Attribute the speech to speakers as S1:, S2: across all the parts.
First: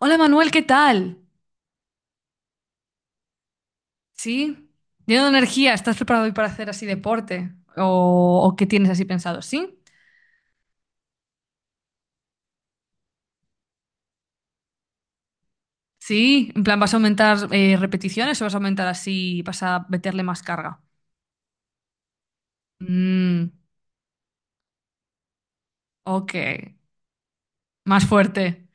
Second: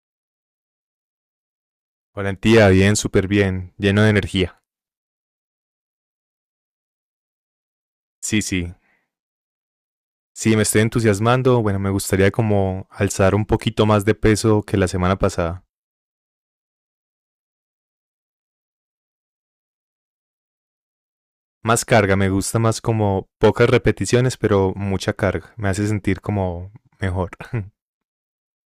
S1: Hola Manuel, ¿qué tal?
S2: Valentía, bien, súper bien, lleno de energía.
S1: ¿Sí? Lleno de energía, ¿estás preparado hoy para hacer así deporte? ¿O,
S2: Sí,
S1: o qué
S2: sí.
S1: tienes así pensado? ¿Sí?
S2: Sí, me estoy entusiasmando. Bueno, me gustaría como alzar un poquito más de peso que la semana pasada.
S1: Sí, en plan, ¿vas a aumentar repeticiones o vas a aumentar así, vas a meterle más carga?
S2: Más carga, me gusta más como
S1: Mm,
S2: pocas repeticiones, pero mucha carga. Me hace sentir
S1: ok,
S2: como mejor.
S1: más fuerte.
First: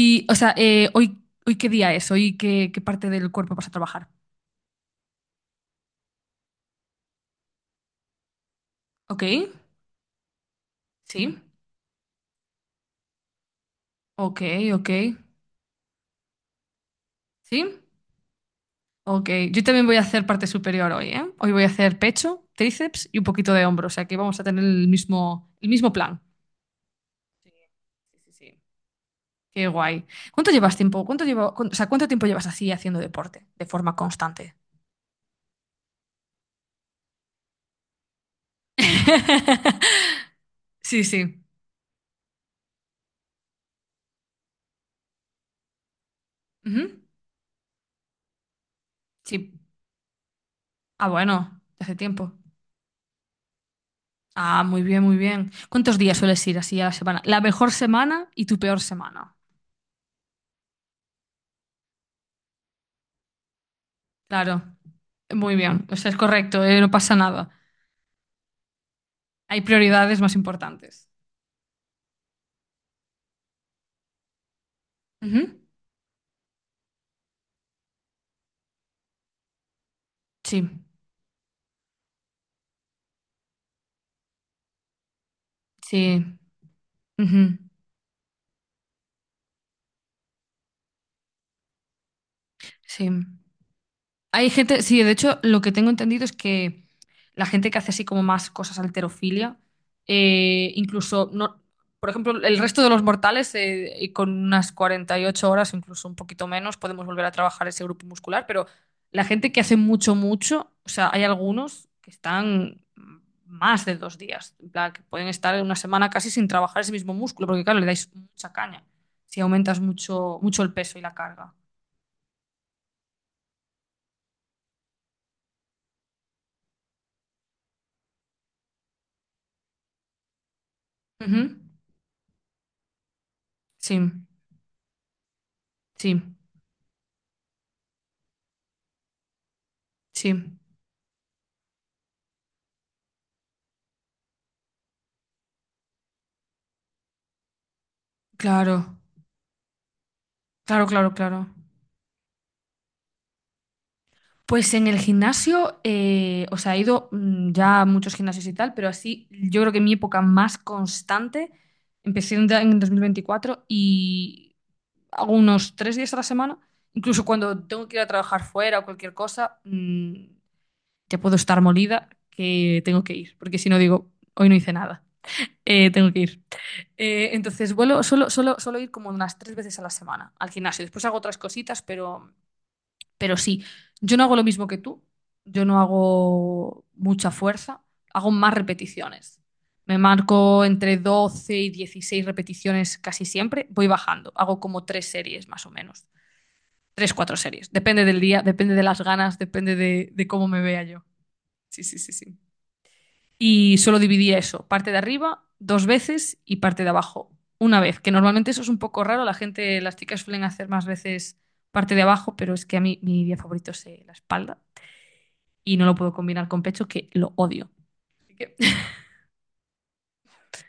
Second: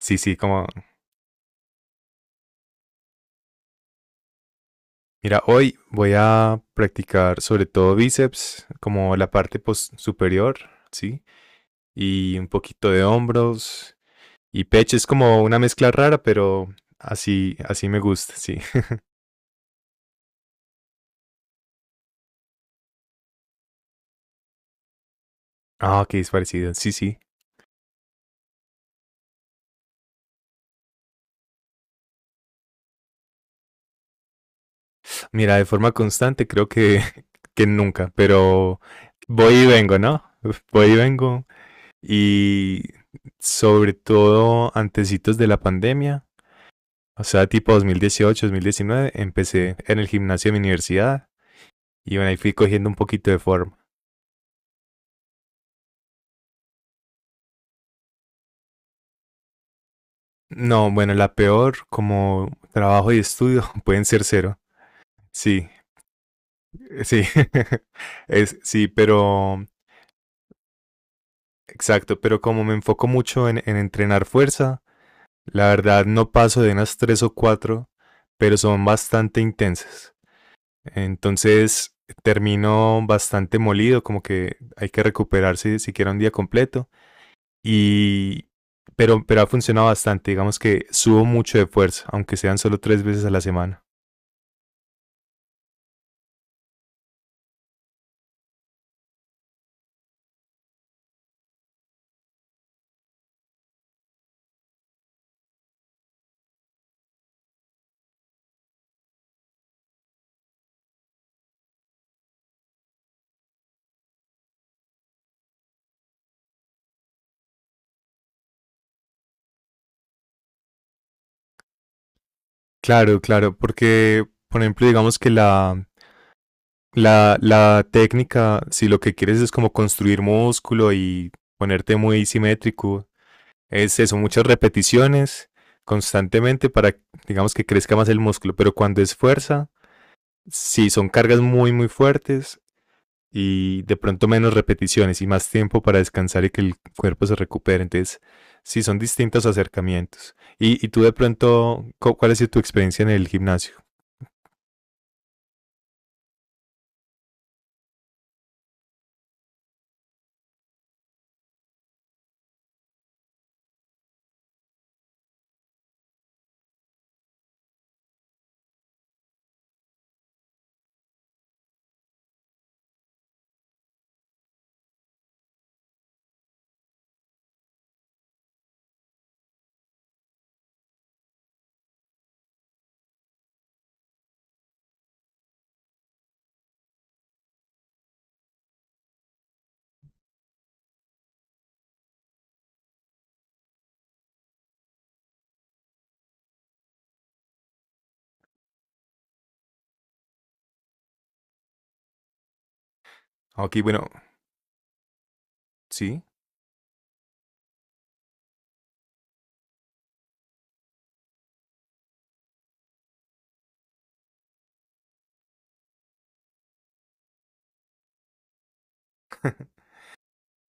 S2: Sí,
S1: o
S2: sí,
S1: sea,
S2: como,
S1: ¿hoy qué día es? ¿Hoy qué parte del cuerpo vas a trabajar?
S2: mira, hoy voy a practicar sobre todo bíceps, como
S1: Ok,
S2: la parte post superior, ¿sí?
S1: sí,
S2: Y un poquito de hombros
S1: ok,
S2: y
S1: ok,
S2: pecho. Es como una mezcla rara, pero así,
S1: sí.
S2: así me gusta, sí.
S1: Ok, yo también voy a hacer parte superior hoy, ¿eh? Hoy voy a hacer pecho, tríceps y un poquito de hombro, o sea que vamos a tener el mismo
S2: Ah, ok,
S1: plan.
S2: es parecido. Sí, sí.
S1: Sí, sí, sí. Sí. Qué guay. ¿Cuánto llevas tiempo? ¿Cuánto llevo, o sea, cuánto tiempo llevas así haciendo deporte de forma constante?
S2: Mira, de forma constante creo que, que nunca, pero voy y vengo, ¿no? Voy y
S1: Sí, sí.
S2: vengo. Y sobre todo antecitos de la pandemia,
S1: Ujú.
S2: o sea, tipo 2018, 2019,
S1: Sí.
S2: empecé en el gimnasio de mi
S1: Ah,
S2: universidad
S1: bueno, de hace
S2: y bueno,
S1: tiempo.
S2: ahí fui cogiendo un poquito de forma.
S1: Ah, muy bien, muy bien. ¿Cuántos días sueles ir así a la semana? La mejor semana y tu peor semana.
S2: No, bueno, la peor como trabajo y estudio pueden ser cero.
S1: Claro, muy
S2: Sí,
S1: bien. O sea, es correcto, no pasa
S2: sí,
S1: nada.
S2: es, sí, pero
S1: Hay prioridades más importantes.
S2: exacto, pero como me enfoco mucho en entrenar fuerza.
S1: Ujú.
S2: La verdad no paso de unas tres o cuatro, pero son bastante intensas.
S1: Sí,
S2: Entonces termino bastante molido, como que hay que recuperarse siquiera un
S1: sí,
S2: día completo.
S1: ujú,
S2: Y pero ha funcionado bastante, digamos que subo mucho de fuerza, aunque sean solo tres
S1: sí.
S2: veces a la semana.
S1: Hay gente, sí, de hecho, lo que tengo entendido es que la gente que hace así como más cosas alterofilia, incluso, no, por ejemplo, el resto de los mortales, y con unas 48 horas, incluso un poquito menos, podemos volver a trabajar ese grupo muscular, pero la gente que hace mucho, mucho, o sea, hay algunos que están más de 2 días, en plan, que pueden estar una semana casi sin trabajar ese mismo músculo, porque claro, le dais mucha caña si aumentas mucho, mucho el peso y la carga.
S2: Claro, claro, porque por ejemplo, digamos que la técnica, si lo que quieres es como construir músculo y
S1: Ujú.
S2: ponerte muy simétrico,
S1: Sí,
S2: es eso, muchas repeticiones
S1: sí.
S2: constantemente para, digamos, que crezca más el músculo, pero cuando es fuerza,
S1: Sí,
S2: sí, son cargas muy, muy fuertes y de pronto menos repeticiones y más tiempo para descansar y que el cuerpo se recupere. Entonces, sí,
S1: claro,
S2: son distintos acercamientos. Y,
S1: claro,
S2: y tú de
S1: claro, claro.
S2: pronto, ¿cuál ha sido tu experiencia en el gimnasio?
S1: Pues en el gimnasio, o sea, he ido ya a muchos gimnasios y tal, pero así yo creo que mi época más constante empecé en 2024 y hago unos 3 días a la semana. Incluso cuando tengo que ir a trabajar fuera o cualquier cosa, ya puedo estar molida que tengo que ir, porque si no digo, hoy no hice nada, tengo que ir. Entonces, solo ir como unas 3 veces a la semana al gimnasio. Después hago otras cositas, Pero sí, yo no hago lo mismo que tú, yo no hago mucha fuerza, hago más repeticiones. Me marco entre 12 y 16 repeticiones casi siempre, voy bajando, hago como tres series más o menos, tres, cuatro series, depende del día, depende de las ganas, depende de cómo me vea yo. Sí, sí, sí, sí. Y
S2: Ok,
S1: solo
S2: bueno,
S1: dividía eso, parte de arriba dos
S2: sí.
S1: veces y parte de abajo una vez, que normalmente eso es un poco raro, la gente, las chicas suelen hacer más veces parte de abajo, pero es que a mí mi día favorito es la espalda y no lo puedo combinar con pechos que lo odio. Así que-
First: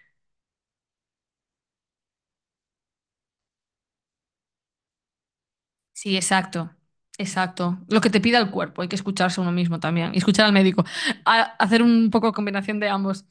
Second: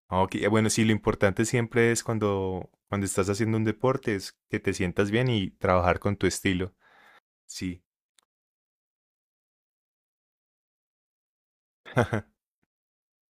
S2: Ok, bueno, sí, lo importante siempre es cuando estás haciendo un deporte, es que te sientas bien y trabajar
S1: Sí,
S2: con tu
S1: exacto,
S2: estilo.
S1: exacto.
S2: Sí.
S1: Lo que te pida el cuerpo, hay que escucharse uno mismo también y escuchar al médico. Hacer un poco de combinación de ambos.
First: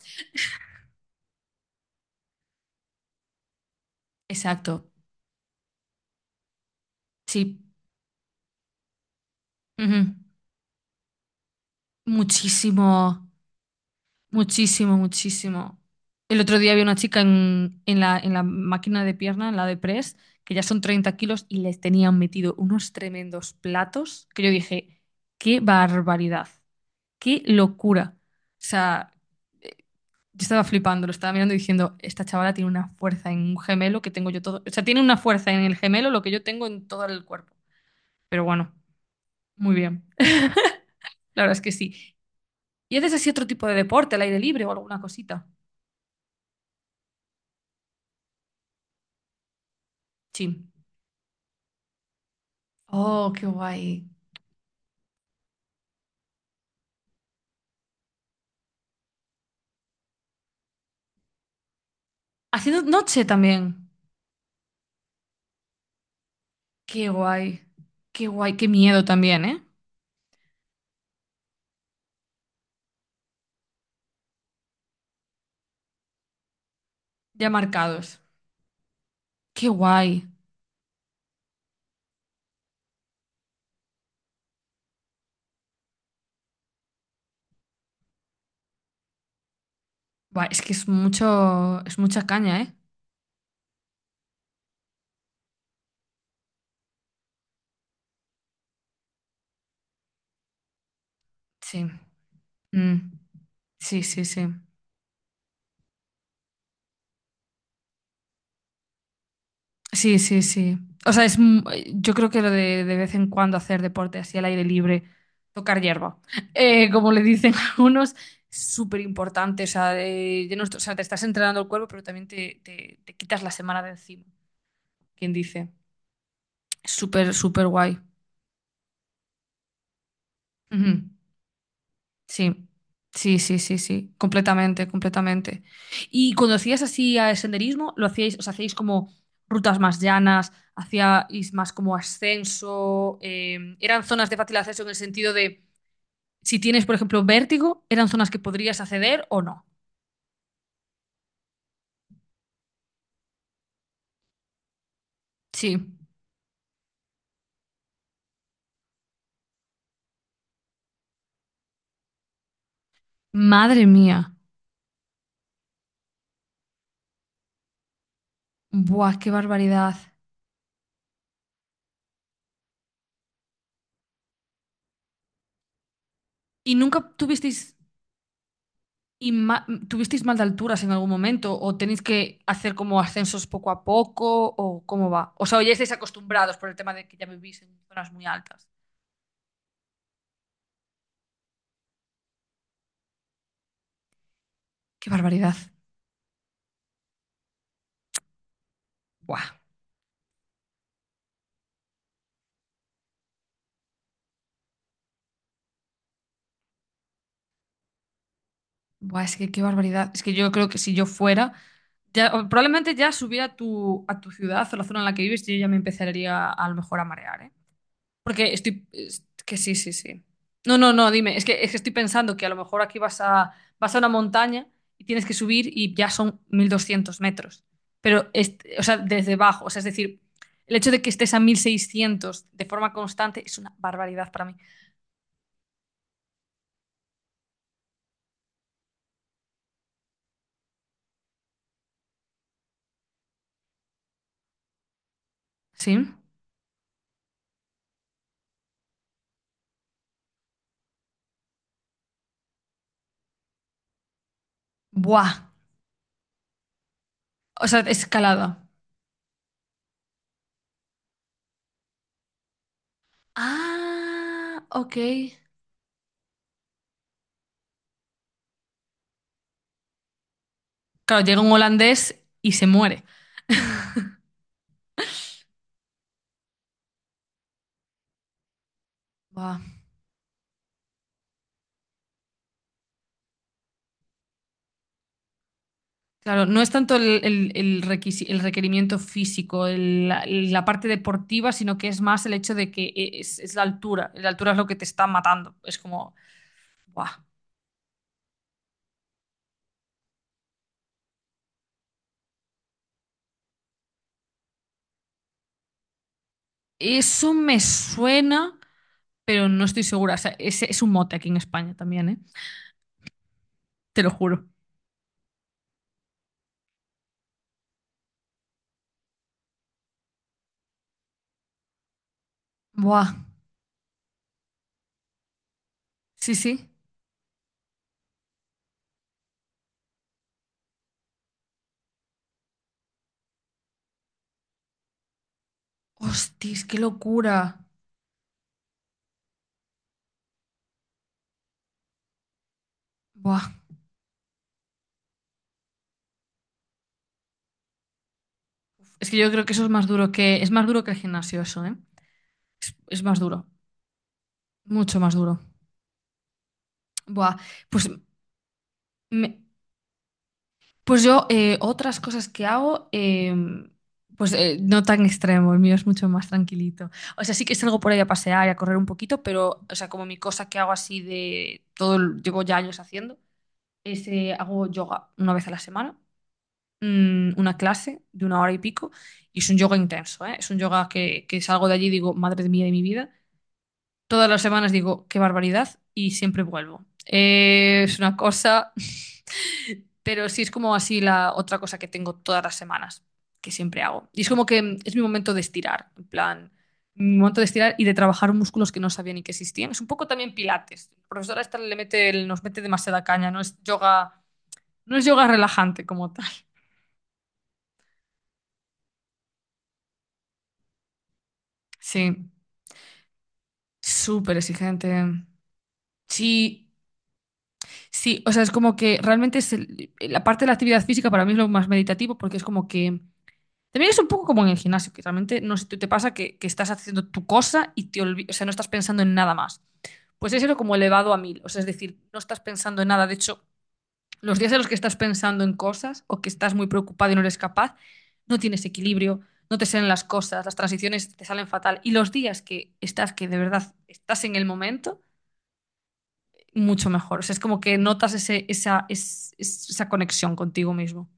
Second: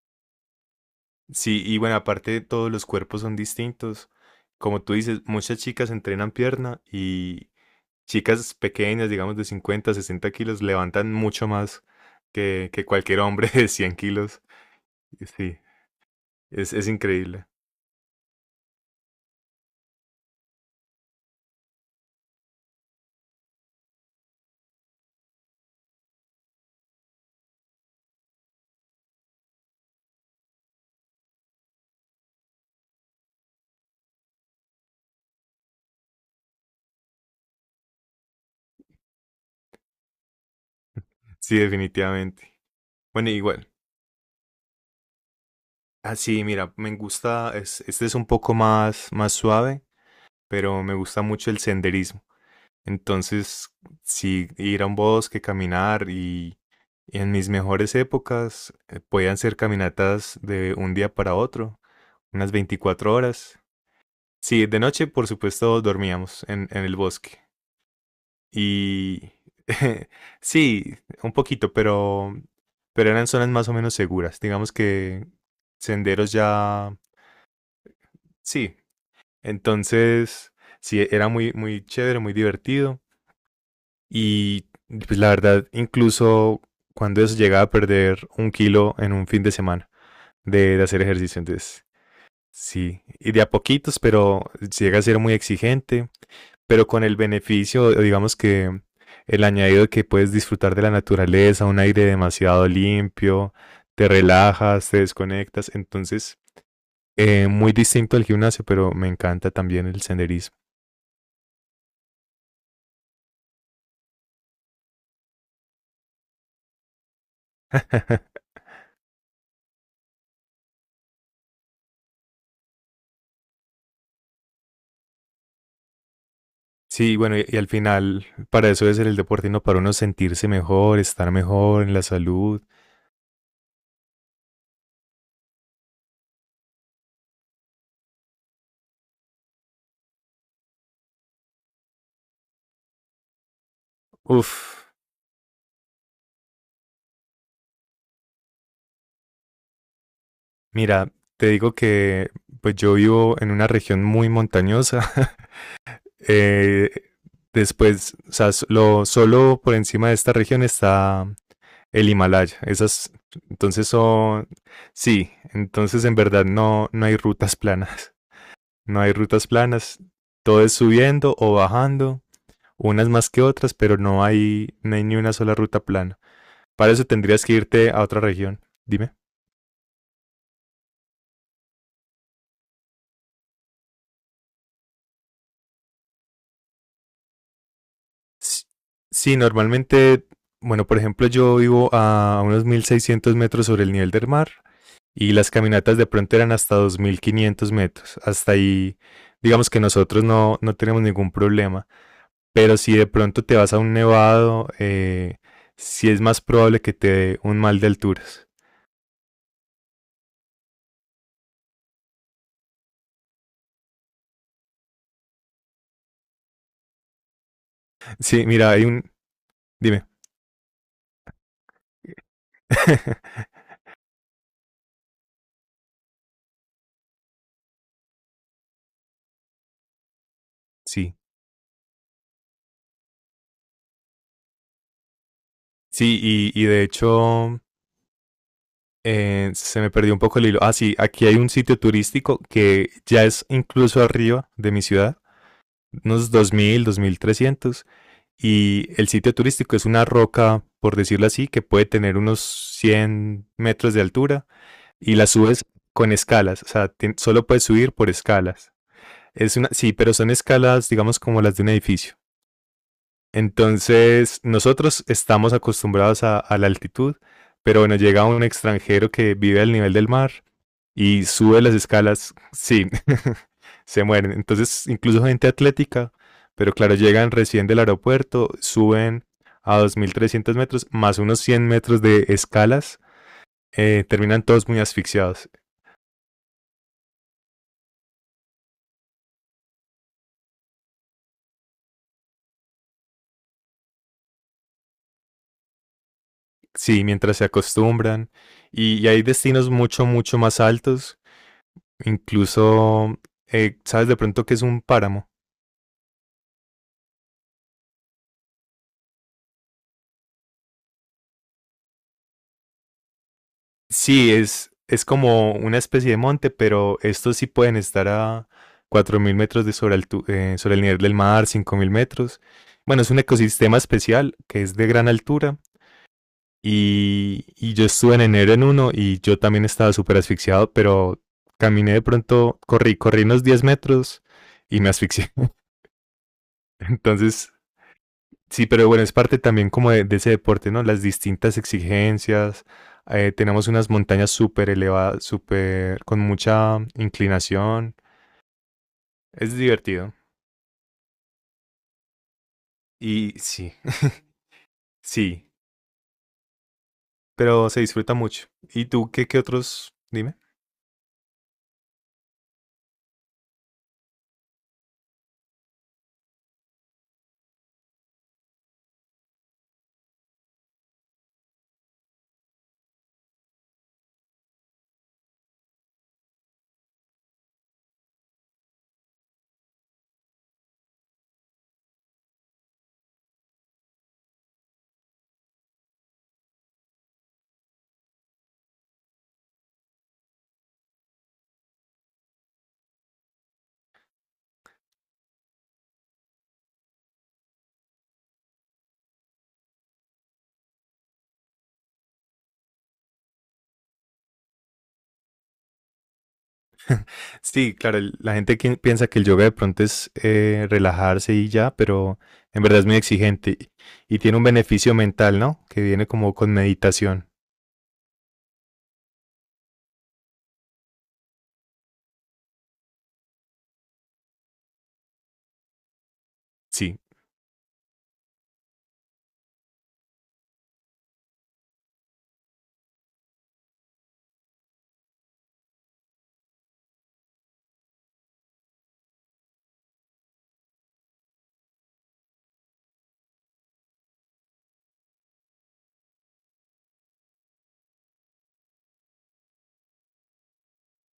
S2: Sí, y bueno, aparte todos los cuerpos son distintos.
S1: Exacto,
S2: Como tú dices, muchas chicas entrenan pierna y
S1: sí.
S2: chicas pequeñas, digamos de cincuenta
S1: Ujú.
S2: sesenta kilos, levantan mucho más que cualquier
S1: Muchísimo,
S2: hombre de 100 kilos.
S1: muchísimo,
S2: Sí,
S1: muchísimo. El otro día
S2: es,
S1: había
S2: es
S1: una chica
S2: increíble.
S1: en, en la máquina de pierna, en la de press, que ya son 30 kilos y les tenían metido unos tremendos platos que yo dije, qué barbaridad, qué locura. O sea, yo estaba flipando, lo estaba mirando y diciendo, esta chavala tiene una fuerza en un gemelo que tengo yo todo. O sea, tiene una fuerza en el gemelo lo que yo tengo en todo el cuerpo. Pero bueno, muy bien. La verdad
S2: Sí,
S1: es que sí.
S2: definitivamente.
S1: ¿Y haces así
S2: Bueno,
S1: otro tipo
S2: igual.
S1: de deporte, al aire libre o alguna cosita?
S2: Ah, sí, mira, me gusta, este es un poco más, más suave,
S1: Sí.
S2: pero me gusta mucho el senderismo.
S1: Oh, qué
S2: Entonces,
S1: guay.
S2: sí, ir a un bosque, caminar y en mis mejores épocas podían ser caminatas de un día para otro, unas
S1: Haciendo
S2: 24
S1: noche
S2: horas.
S1: también.
S2: Sí, de noche, por supuesto, dormíamos en el
S1: Qué
S2: bosque.
S1: guay. Qué guay. Qué miedo
S2: Y
S1: también, ¿eh?
S2: sí, un poquito, pero eran zonas más o menos seguras. Digamos que senderos ya.
S1: Ya marcados.
S2: Sí,
S1: Qué guay.
S2: entonces, sí, era muy, muy chévere, muy divertido. Y pues la verdad, incluso cuando eso llegaba a perder un kilo en un fin de semana.
S1: Buah, es que
S2: De
S1: es
S2: hacer ejercicio.
S1: mucho,
S2: Entonces,
S1: es mucha caña, ¿eh?
S2: sí, y de a poquitos, pero llega a ser muy exigente, pero con el beneficio, o digamos que el añadido de que puedes disfrutar de la naturaleza, un
S1: Sí.
S2: aire demasiado
S1: Mm.
S2: limpio,
S1: Sí,
S2: te
S1: sí, sí.
S2: relajas, te desconectas. Entonces, muy distinto al gimnasio, pero me encanta también el
S1: Sí, sí,
S2: senderismo.
S1: sí. O sea, yo creo que lo de vez en cuando hacer deporte así al aire libre, tocar hierba, como le dicen algunos, es súper importante. O sea, de no est- o sea, te estás entrenando el cuerpo, pero también te quitas la semana de encima, quien dice. Es
S2: Sí,
S1: súper,
S2: bueno, y
S1: súper
S2: al
S1: guay.
S2: final, para eso es el deporte, ¿no? Para uno sentirse mejor,
S1: Ujú.
S2: estar mejor en la salud.
S1: Sí, sí, sí, sí, sí, completamente, completamente. Y cuando hacías así a senderismo, lo hacíais, os hacíais como rutas más llanas, hacíais más como ascenso, eran zonas de fácil acceso
S2: Uf,
S1: en el sentido de si tienes, por ejemplo, vértigo, eran zonas que podrías acceder o no.
S2: mira, te digo que pues yo vivo en una región muy montañosa.
S1: Sí.
S2: Eh, Después, o sea, solo por encima de esta región está el Himalaya. Esas,
S1: Madre
S2: entonces
S1: mía.
S2: son, sí, entonces en verdad no hay rutas planas. No hay
S1: Buah, qué
S2: rutas
S1: barbaridad.
S2: planas. Todo es subiendo o bajando, unas más que otras, pero no hay ni una sola ruta plana.
S1: ¿Y
S2: Para
S1: nunca
S2: eso tendrías que
S1: tuvisteis
S2: irte a otra región. Dime.
S1: ¿Y ma- tuvisteis mal de alturas en algún momento? ¿O tenéis que hacer como ascensos poco a poco? ¿O cómo va? O sea, ¿o ya estáis acostumbrados por el tema de que ya vivís en zonas muy
S2: S-
S1: altas?
S2: Sí, normalmente, bueno, por ejemplo, yo vivo a unos 1600 metros sobre el nivel del mar
S1: ¡Qué
S2: y las
S1: barbaridad!
S2: caminatas de pronto eran hasta 2500 metros. Hasta ahí,
S1: ¡Buah!
S2: digamos que nosotros no tenemos ningún problema. Pero si de pronto te vas a un nevado, sí es más probable que te dé un mal de alturas.
S1: ¡Buah! Es que qué barbaridad. Es que yo creo que si yo fuera, ya, o probablemente ya subiera a tu, ciudad o la zona en la que vives, yo ya me empezaría a lo mejor a marear, ¿eh?
S2: Sí,
S1: Porque
S2: mira, hay un.
S1: es que sí, sí,
S2: Dime.
S1: sí. No, no, no, dime. Es que estoy pensando que a lo mejor aquí vas a, vas a una montaña y tienes que subir y ya son 1.200 metros. Pero, o sea, desde abajo. O sea, es decir, el hecho de que
S2: Sí,
S1: estés a 1.600 de forma constante es una barbaridad para mí.
S2: sí, y de hecho, se me perdió un poco el hilo. Ah, sí, aquí hay un sitio turístico que ya es incluso arriba de mi ciudad,
S1: ¿Sí?
S2: unos 2000, 2300. Y el sitio turístico es una roca, por decirlo así, que puede tener unos 100 metros de altura y la
S1: Buah.
S2: subes con escalas. O sea, solo puedes
S1: O sea,
S2: subir por
S1: escalada.
S2: escalas. Es una, sí, pero son escalas, digamos, como las de un edificio. Entonces,
S1: Ah, ok.
S2: nosotros estamos acostumbrados a la altitud, pero bueno, llega un extranjero que vive al nivel del mar
S1: Claro,
S2: y
S1: llega un
S2: sube las
S1: holandés
S2: escalas,
S1: y se
S2: sí,
S1: muere.
S2: se mueren. Entonces, incluso gente atlética, pero claro, llegan recién del aeropuerto, suben
S1: Buah.
S2: a 2300 metros, más unos 100 metros de escalas, terminan todos muy asfixiados.
S1: Claro, no es tanto el, el requerimiento físico, la parte deportiva, sino que es más el hecho de que es la altura. La altura es lo que te está matando. Es como,
S2: Sí,
S1: ¡buah!
S2: mientras se acostumbran. Y hay destinos mucho, mucho más altos. Incluso, ¿sabes de pronto que es un páramo?
S1: Eso me suena, pero no estoy segura. O sea, es un mote aquí en España también, ¿eh? Te lo
S2: Sí,
S1: juro.
S2: es como una especie de monte, pero estos sí pueden estar a 4000 metros de sobre el nivel del mar, 5000 metros. Bueno,
S1: ¡Buah!
S2: es un ecosistema especial que es de gran altura
S1: Sí, sí.
S2: y yo estuve en enero en uno y yo también estaba súper asfixiado, pero caminé de pronto, corrí unos 10 metros y me asfixié.
S1: ¡Hostis, qué
S2: Entonces,
S1: locura!
S2: sí, pero bueno, es parte también como de ese deporte, ¿no? Las distintas exigencias.
S1: ¡Buah!
S2: Tenemos unas montañas súper elevadas, súper con mucha inclinación.
S1: Es que yo creo que
S2: Es
S1: eso es más duro
S2: divertido.
S1: que, es más duro que el gimnasio, eso, ¿eh? Es más
S2: Y
S1: duro,
S2: sí,
S1: mucho más duro.
S2: sí,
S1: ¡Buah!
S2: pero se
S1: Pues
S2: disfruta mucho. ¿Y tú qué,
S1: me-
S2: otros? Dime.
S1: Pues yo, otras cosas que hago, pues no tan extremo, el mío es mucho más tranquilito. O sea, sí que salgo por ahí a pasear y a correr un poquito, pero, o sea, como mi cosa que hago así de todo, llevo ya años haciendo, es hago yoga una vez a la semana, una clase de una hora y pico, y es un yoga intenso, ¿eh? Es un yoga que salgo de allí y digo, madre mía de mi vida. Todas las semanas digo, qué barbaridad, y siempre vuelvo. Es una cosa. Pero sí es como así la otra cosa que tengo todas las semanas, que siempre hago. Y es como que es mi momento de estirar, en plan, mi momento de estirar y de trabajar músculos que no sabía ni que existían. Es un poco también pilates. La profesora esta nos mete demasiada caña, no es yoga, no es yoga relajante como tal.
S2: Sí, claro, la gente que piensa que el yoga de pronto es relajarse y ya, pero
S1: Sí,
S2: en verdad es muy exigente y
S1: súper
S2: tiene un
S1: exigente.
S2: beneficio mental, ¿no? Que viene como con
S1: Sí,
S2: meditación.
S1: sí, o sea, es como que realmente es la parte de la actividad física para mí es lo más meditativo porque es como que también es un poco como en el gimnasio, que realmente no sé si te pasa que estás
S2: Sí,
S1: haciendo tu cosa y te olvidas, o sea, no estás pensando en nada más. Pues es eso como elevado a mil, o sea, es decir, no estás pensando en nada. De hecho, los días en los que estás pensando en cosas o que estás muy preocupado y no eres capaz, no tienes equilibrio, no te salen las cosas, las transiciones te salen fatal. Y los días que estás, que de verdad estás en el momento, mucho mejor. O sea, es como que notas ese, esa, es- esa conexión contigo mismo.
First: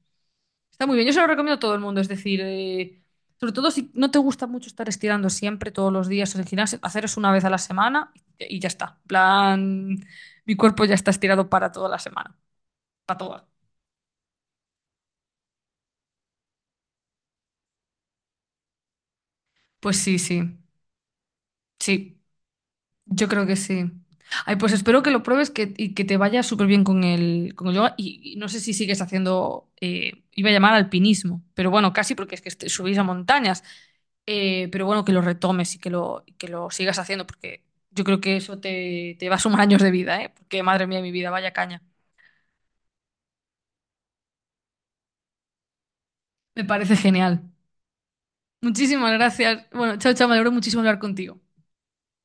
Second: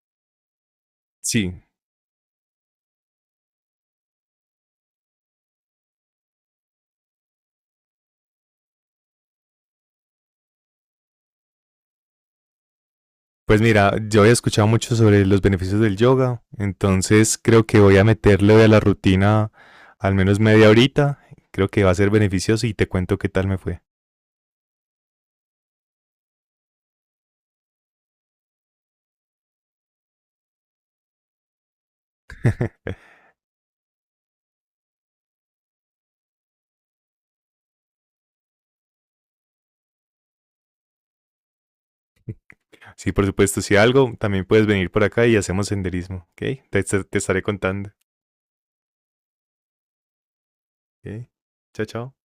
S1: Está muy bien, yo se lo
S2: sí.
S1: recomiendo a todo el mundo, es decir, sobre todo si no te gusta mucho estar estirando siempre, todos los días en el gimnasio, hacer eso una vez a la semana y ya está. En plan, mi cuerpo ya está estirado para toda la semana, para toda.
S2: Pues mira, yo había escuchado mucho sobre los beneficios del yoga, entonces creo que voy a meterle de la rutina
S1: Pues
S2: al
S1: sí,
S2: menos
S1: sí,
S2: media horita. Creo que va a ser
S1: sí.
S2: beneficioso y te cuento qué
S1: Yo creo
S2: tal
S1: que
S2: me fue.
S1: sí. Ay, pues espero que lo pruebes que, y que te vaya súper bien con el, yoga. Y no sé si sigues haciendo, iba a llamar alpinismo, pero bueno, casi porque es que subís a montañas. Pero bueno, que lo retomes y que lo, sigas haciendo, porque yo creo que eso te va a sumar años de vida, ¿eh? Porque madre mía, mi vida, vaya caña.
S2: Sí, por supuesto, si algo, también puedes venir por acá y hacemos senderismo,
S1: Me
S2: ¿ok? Te,
S1: parece
S2: te
S1: genial.
S2: estaré contando,
S1: Muchísimas gracias. Bueno, chao, chao, me alegro muchísimo de hablar
S2: ¿ok?
S1: contigo.
S2: Chao, chao.